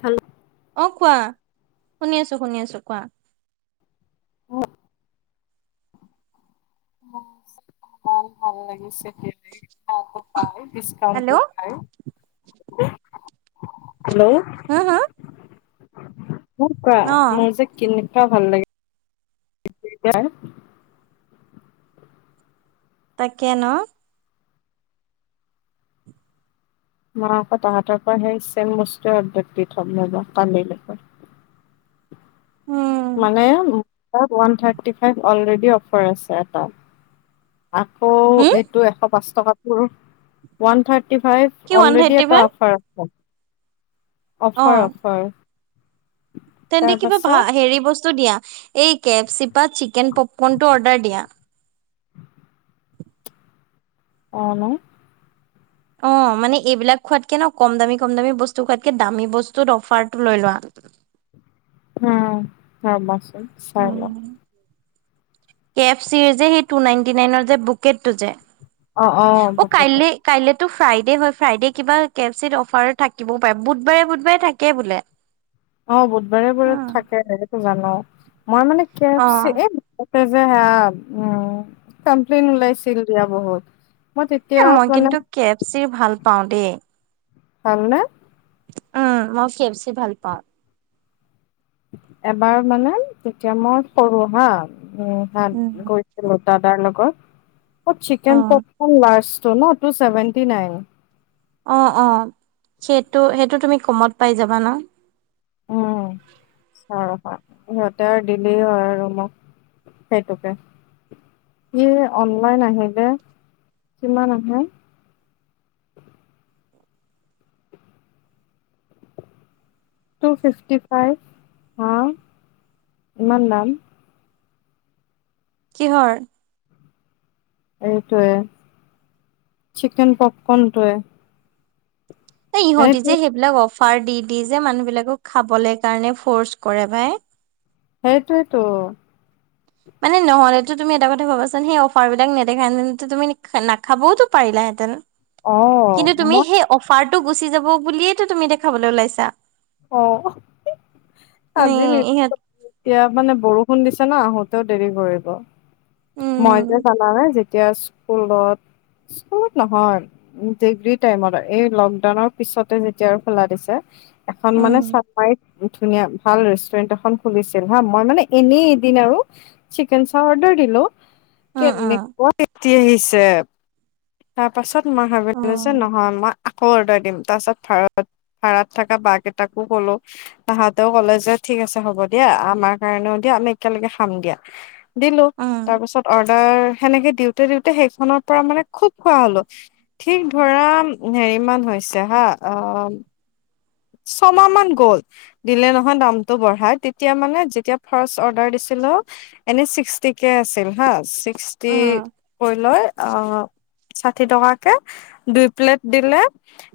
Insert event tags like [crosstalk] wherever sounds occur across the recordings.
Hello অ' কোৱা শুনি আছো, শুনি আছো কোৱা। বহুত ভাল লাগিছে খেলি অফাৰটো পাই হেল্ল' [unintelligible] পাই। হেল্লো' হা, হা মোক কোৱা অ মোৰ যে কেনেকুৱা ভাল লাগে। যায় তাকে ন! মই আকৌ তাহাঁতৰ পৰা সেই চেম বস্তুৱে অৰ্ডাৰ দি থ'ম এবা কান্দিলকে। উম মানে for one thirty five already offer আছে এটা। আকৌ হম এইটো এশ পাঁচ টকাটোৰ ওৱান থাৰ্টি ফাইভ। কি ওৱান অলৰেডি থাৰ্টি এটা ফাইভ অফাৰ আছে। অ অফাৰ, অফাৰ। তেন্তে কিবা ভা তাৰপাছত হেৰি বস্তু দিয়া এই কে এফ চি পা চিকেন পপকন টো অৰ্ডাৰ দিয়া। অ ন। অ মানে এইবিলাক খোৱাতকে ন কম দামী কম দামী বস্তু খোৱাতকে দামী বস্তুত অফাৰ টো লৈ লোৱা। উম, ৰবাচোন চাই ল‌ও। কে এফ চিৰ যে সেই টু নাইনটি নাইনৰ যে বুকেটটো যে, অ' অ বুকেটো কাইলে - কাইলেতো ফ্ৰাইডে হয় ফ্ৰাইডে কিবা কে এফ চিত অফাৰ থাকিবও পাৰে। বুধবাৰে বুধবাৰে থাকে বোলে। অ বুধবাৰে বাৰত থাকে, সেইটো জানো। মই মানে কে এফ অ চি এই - ততে যে হেয়া উম কমপ্লেইন উলাইছিল দিয়া বহুত মই তেতি- এ মই কিন্তু কে এফ চিৰ ভাল পাওঁ দেই। ভাল নে? আ আ মই কে এফ চি ভাল পাওঁ। এবাৰ মানে তেতিয়া মই সৰু হা, হাত গৈ - উম। গৈছিলোঁ দাদাৰ লগত। অ চিকেন অ', পপকন লাৰ্জটো ন, টুছেভেন্টী নাইন। অ অ, সেইটো সেইটো তুমি কমত পাই যাবা ন। উম উম, চাও ৰবা। সিহঁতে আৰু দিলেই হয় আৰু মোক। সেইটোকে। ইয়ে অনলাইন আহিলে কিমান আহে? টু ফিক্সটি ফাইভ, হা ইমান দাম? কিহৰ? এইটোৱে চিকেন পপকৰ্ন টোৱে এই ইহঁতি যে সেইবিলাক অফাৰ দি দি যে মানুহ বিলাকক খাবলে কাৰণে ফৰ্চ কৰে ভাই। সেইটোৱে টো। মানে নহ'লেতো তুমি এটা কথা ভাবাচোন সেই অফাৰ বিলাক নেদেখা হেতেন তুমি নাখাবও পাৰিলা হেঁতেন। অ কিন্তু তুমি মই সেই অফাৰটো গুচি যাব বুলিয়েই টো তুমি এতিয়া খাবলৈ ওলাইছা! অ, আজি উম [unintelligible] ইহঁত এতিয়া মানে বৰষুণ দিছে ন আহোতেও দেৰি কৈ আহিব। মই উম যে জানা নে যে- যেতিয়া স্কুলত, স্কুলত নহয়- ডিগ্ৰী টাইমত, এই লকডাউনৰ পিছতে যেতিয়া আৰু খোলা দিছে - এখন মানে উম চাফাৰিত - ধুনীয়া ভাল ৰেষ্টুৰেণ্ট এখন খুলিছিল হা, মই মানে এনেই এদিন আৰু - চিকেন চাও অৰ্ডাৰ দিলো, উম কেনেকুৱা এটি আহিছে! তাৰ পাছত মই ভাবিলো যে উম নহয়, মা- আকৌ অৰ্ডাৰ দিম, তাৰ পাছত ভাড়াত ভাড়াত থকা বা কেইটাকো কলো- তাহাঁতেও ক'লে যে ঠিক আছে হ'ব দিয়া, আমাৰ কাৰণেও দিয়া আমি একেলগে খাম দিয়া। দিলো উম উম তাৰ পিছত অৰ্ডাৰ সেনেকে দিওঁতে দিওঁতে সেইখনৰ পৰা মানে খুব খোৱা হলো ঠিক ধৰা হেৰিমান হৈছে হা অ ছমাহ মান গ'ল দিলে নহয় দামটো বঢ়াই তেতিয়া মানে যেতিয়া ফাৰ্ষ্ট অৰ্ডাৰ দিছিলো এনেই ছিক্সটিকে আছিল হা ছিক্সটি উম কৰি লৈ আহ ষাঠি টকাকে দুই প্লেট দিলে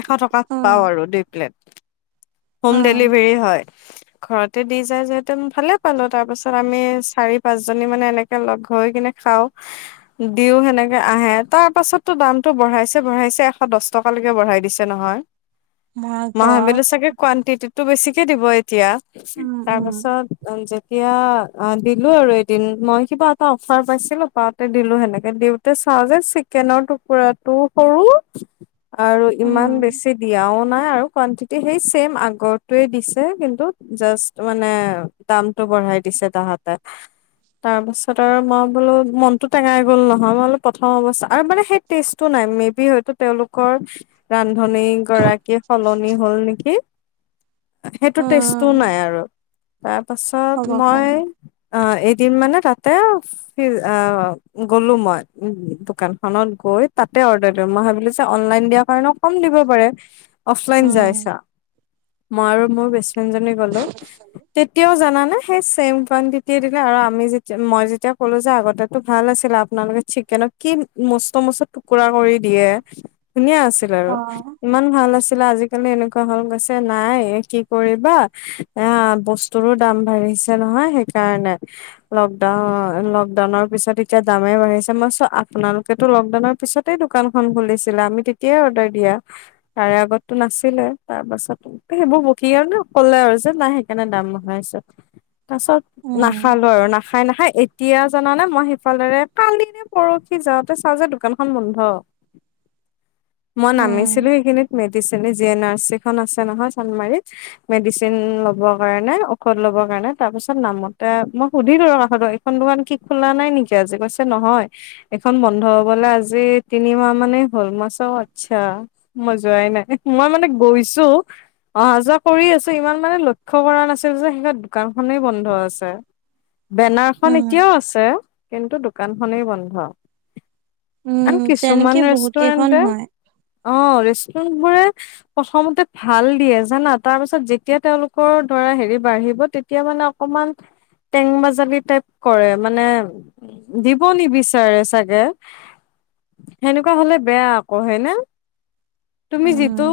এশ টকা উম। পাও আৰু দুই প্লেট হোম মাৰ ডেলিভাৰী হয় ঘৰতে দি যায় যিহেতু ভালে পালো তাৰপিছত আমি চাৰি পাঁচ জনী মানে এনেকে লগ হৈ কিনে খাও দিও সেনেকে আহে তাৰ পাছতো দামতটো বঢ়াইছে বঢ়াইছে এশ দহ টকালৈকে বঢ়াই দিছে নহয় মই ঘৰ ভাবিলোঁ চাগে কোৱানটিটিটো বেছিকে দিব এতিয়া উম উম তাৰপাছত অ যেতিয়া অ দিলো আৰু এদিন মই কিবা এটা অফাৰ পাইছিলো পাতে দিলো সেনেকে দিওঁ চাওঁ যে চিকেনৰ টুকুৰাটোও সৰু আৰু ইমান উম বেছি দিয়াও নাই আৰু কুৱণ্টিটি সেই ছেম আগতোৱে দিছে কিন্তু জাষ্ট মানে দামটো বঢ়াই দিছে তাহাতে তাৰপাছত আৰু মই বোলো মনতটো টেঙাই গ'ল নহয় মই বোলো প্ৰথম অৱস্থা আৰু মানে সেই ষ্টেটো নাই মে বি হয়তো তেওঁলোকৰ ৰান্ধনী গৰাকী সলনি হ'ল নেকি সেইটো টেষ্টো নাই উম আৰু তাৰ হ'ব পাছত পাৰে মই অ এদিন মানে তাতে স অ গলো মই দোকানখনত গৈ তাতে অৰ্ডাৰ দিলো মই ভাবিলো যে অনলাইন দিয়া কাৰণ কম দিব পাৰে অফলাইন উম যাইছা মই আৰু মোৰ বেষ্ট ফ্ৰেণ্ড জনী গলো তেতিয়াও জানানে হেই ছেম ৱান্টটিতি দিলে আৰু আমি যেতিয়া মই যেতিয়া ক'লো যে আগতে ভাল আছিলে আপোনালোকে চিকেনত কি মস্ত মস্ত টুকুৰা কৰি দিয়ে ধুনীয়া আছিল আৰু অ ইমান ভাল আছিলে আজিকালি এনেকুৱা হৈ গৈছিল নাই কি কৰিবা এ বস্তুৰো দাম বাঢ়িছে নহয় সেইকাৰণে লকডাউন লকডাউনৰ পিছত এতিয়া দামেই বাঢ়িছে মই চাওক আপোনালোকেটো লকডাউনৰ পিছত ই দোকান খন খুলিছিলা আমি তেতিয়াই অৰ্ডাৰ দিয়া তাৰে আগতো নাছিলে তাৰ পাছত সেইবোৰ বকি আৰু নে কলে আৰু যে নাই সেইকাৰণে দাম বহাইছো তাৰ পাছত উম নাখালো আৰু নাখাই নাখায় এতিয়া জানানে মই সিফালেৰে কালি নে পৰহি যাওঁতে চাওঁ যে দোকানখন বন্ধ মই উম নামিছিলো এইখিনিত মেডিচনে জি এন আৰ চি খন আছে নহয় চানমাৰীত মেডিচিন ল'ব কাৰণে ঔষধ লব কাৰণে তাৰ পিছত নামোতে মই সুধিলো আৰু এইখন দোকান কি খোলা নাই নেকি আজি কৈছে নহয় এখন বন্ধ হবলে আজি তিনিমাহ মানে হ'ল মাই চাও আচ্ছা মই যোৱাই নাই মই মানে গৈছো অহা যোৱা কৰি আছো ইমান মানে লক্ষ্য কৰা নাছিল যে সেইতাত দোকান খনেই বন্ধ আছে বেনাৰখন উম এতিয়াও আছে কিন্তু দোকানখনেই বন্ধ উম আ তেনেকে কিছুমান বহুত কেইখন ৰেষ্টুৰেণ্টে হয় অ ৰেষ্টুৰেণ্ট বোৰে প্ৰথমতে ভাল দিয়ে জানা তাৰ পাছত যেতিয়া তেওঁলোকৰ ধৰা হেৰি বাঢ়িব তেতিয়া মানে অকমান টেং বাজালি টাইপ কৰে মানে দিব নিবিচাৰে চাগে সেনেকুৱা হলে বেয়া আকৌ হয়ে ন? তুমি উম যিটো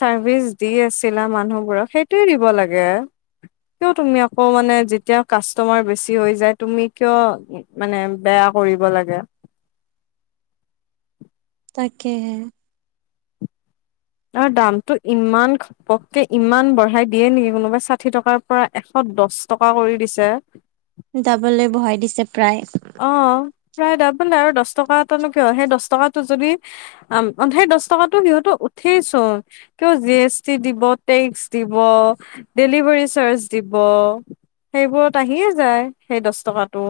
চাৰ্ভিচ দি আছিলা মানুহবোৰক সেইটোৱে দিব লাগে। কিয় তুমি আকৌ মানে যেতিয়া কাষ্টমাৰ বেছি হৈ যায়, তুমি কিয় মানে বেয়া কৰিব লাগে। তাকেহে! আ, দামটো ইমান পককে ইমান বঢ়াই দিয়ে নেকি কোনোবাই? ষাঠি টকাৰ পৰা এশ দশ টকা কৰি দিছে। দাবলে বহাই দিছে প্ৰায়। অ প্ৰায় ডাবল আৰু দহ টকা এটানো কিয়? সেই দহ টকাটো যদি আ সেই দহ টকাতো সিহঁতৰ উঠেই চুন। কিয়? জি এছ টি দিব, টেক্স দিব, ডেলিভাৰী চাৰ্জ দিব, সেইবোৰত আহিয়ে যায় সেই দহ টকাটো।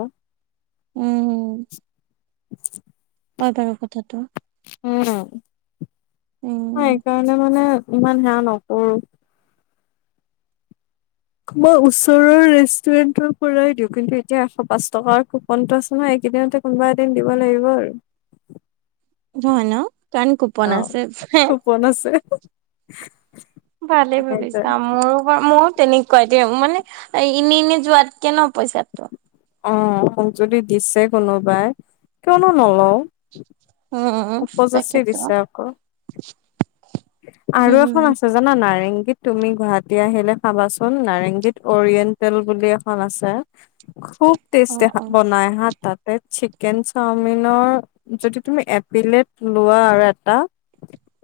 উম! হয় বাৰু কথাটো। উম! উম! মই সেইকাৰণে মানে ইমান সেয়া নকৰো। মই, ওচৰৰ ৰেষ্টুৰেন্টৰ পৰাই দিওঁ কিন্তু এতিয়া এশ পাঁচ টকাৰ কোপনটো আছে নহয়, এইকেইদিনতে কোনোবা এদিন দিব লাগিব আৰু। সেইটো হয় ন, কাৰণ কুপন আছে। পন আছে ভালেই সেইটোৱে ভাবিছা, মোৰো মইও তেনেক কয় দিম! মানে এনে এনে যোৱাতকে ন পইচাটো। অ মোক যদি দিছে কোনোবাই, কিয়নো নলওঁ। উম, উপযাচি তাকেটো। দিছে আকৌ। আৰু এখন আছে জানা নাই? ৰেংগীত তুমি গুৱাহাটী আহিলে খাবাচোন, নাৰেংগীত অৰিয়েণ্টেল বুলি এখন আছে। খুব অ টেষ্ট অ বনাই হা তাতে। চিকেন চাওমিনৰ যদি তুমি এপিলেত লোৱা, আৰু এটা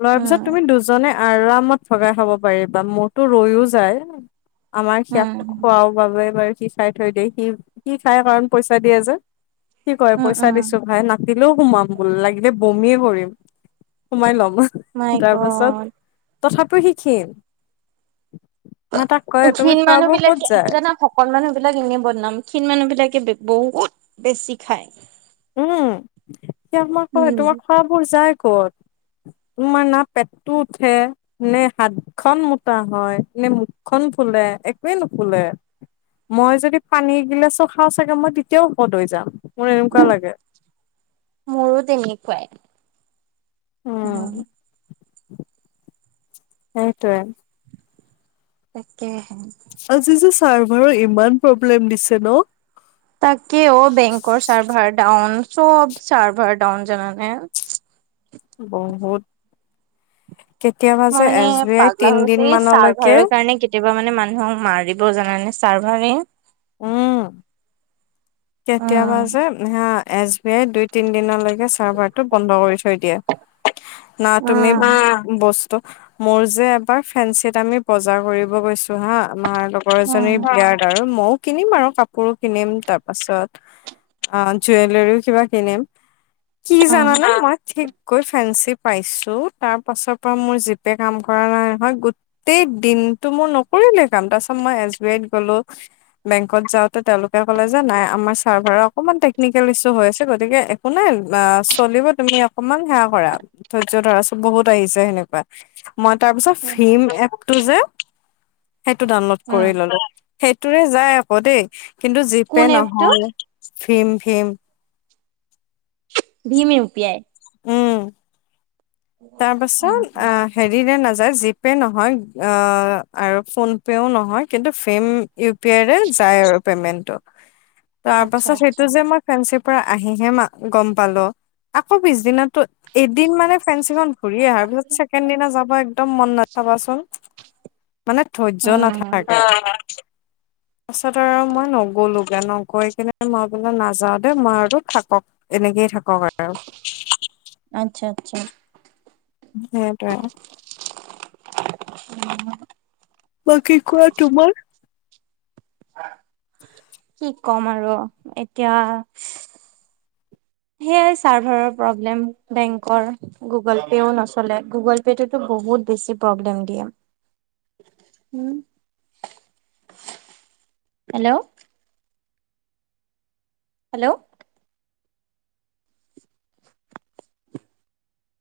লোৱাৰ পিছত উম তুমি দুজনে আৰামত ভগাই খাব পাৰিবা! মোৰতো ৰৈও যায়। আমাৰ উম হিয়াক খোৱাও বাবে বাৰু সি খাই থৈ দিয়ে, সি-সি খাই কাৰণ পইচা দিয়ে যে। কি কয় উম পইচা উম দিছো ভাই না। দিলেও সোমাম বোল লাগিলে বমিয়ে কৰিম, সোমাই ল'ম। মাই তাৰ পাছত, গড তথাপিও সি ক্ষীন। মই তাক কয় তুমি ক্ষীণ মানুহ খোৱাবোৰ বিলাকে ক'ত যায়? জানা শকত মানুহ বিলাক এনেই বদনাম, ক্ষীণ মানুহ বিলাকে বহুত বেছি খায়। উম! হিয়াক মই কও! উম তোমাৰ খোৱাবোৰ যায় ক'ত? তোমাৰ না পেটটো উঠে, নে হাতখন মোটা হয়, নে মুখখন ফুলে, একোৱেই নুফুলে। মই যদি পানী এগিলাচো খাওঁ চাগে! মই তেতিয়াও শকত হৈ যাম, মোৰ এনেকুৱা লাগে। মোৰো তেনেকুৱাই, উম! সেইটোয়ে! তাকেহে আজি, যে চাৰ্ভাৰৰ ইমান প্ৰব্লেম দিছে অ। তাকে, অ বেংকৰ চাৰ্ভাৰ ডাউন, চব চাৰ্ভাৰ ডাউন জানানে? বহুত কেতিয়াবা মই যে মানে এছ বি আই পাগলা তিন হৈ গৈছো দিন এই মানলৈকে। চাৰ্ভাৰৰ কাৰণে কেতিয়াবা মানে মানুহক মাৰিবও জান নে ছাৰ মাৰে। উম। কেতিয়াবা উম যে এছ বি আই দুই তিন দিনলৈকে চাৰ্ভাৰ টো বন্ধ কৰি থৈ দিয়ে। ন তুমি ব উম মোৰ যে এবাৰ ফেঞ্চিত আমি বজাৰ কৰিব গৈছো। হা মাৰ লগৰ উম এজনীৰ বিয়াৰ আৰু মইও কিনিম আৰু কাপোৰো কিনিম তাৰ পাছত অ জুৱেলৰীও কিবা কিনিম কি উম জানানে মই ঠিক কৈ ফেঞ্চি পাইছো তাৰ পাছৰ পৰা মোৰ জিপে কাম কৰা নাই নহয়ো গোটেই দিনটো মোৰ নকৰিলেই কাম তাৰ পিছত মই এচ বি আইত গলো। বেংকত যাওঁতে তেওঁলোকে কলে যে। নাই আমাৰ চাৰ্ভাৰৰ অকনমান টেকনিকেল ইছো হৈ আছে গতিকে একো নাই চলিব তুমি অকমান সেৱা কৰা ধৈৰ্য ধৰা চ বহুত আহিছে সেনেকুৱা মই তাৰ পিছত উম ফেম এপটো যে সেইটো ডাউনলোড কৰি উম ললো। সেইটোৰে যায় আকৌ দেই কিন্তু জি কোন পে এপটো নহয় ভীম ভীম। ভীম উ পি আই। উম। তাৰপাছত উম আহ। হেৰি ন নাযায় জিপে নহয় আৰু ফোন পেও নহয় কিন্তু ফেম ইউ পি আই যায় আৰু পেমেন্টটো তাৰ আচ্ছা পাছত আচ্ছা সেইটো যে মই, ফেঞ্চি পৰা আহিহে মই গম পালো আকৌ পিছদিনা এদিন মানে ফেঞ্চি খন। ঘূৰি অহাৰ পিছত ছেকেণ্ড দিনা যাব একদম মন নাথাবাচোন। মানে ধৈৰ্য উম, নাথাকে। তাৰপাছত আৰু মই নগলোগে নগৈ কিনে মই বোলে নাযাও দে মই আৰুটো থাকক। এনেকেইয় থাকক আৰু। আচ্ছা আচ্ছা। সেইটোৱে। উম। বা কি কোৱা তোমাৰ? কি কম আৰু এতিয়া। সেইয়াই চাৰ্ভাৰৰ প্ৰব্লেম বেংকৰ। গুগল পেও নচলে গুগল পে'টোতো বহুত বেছি প্ৰব্লেম দিয়ে। হেল্ল'। হেল্ল'।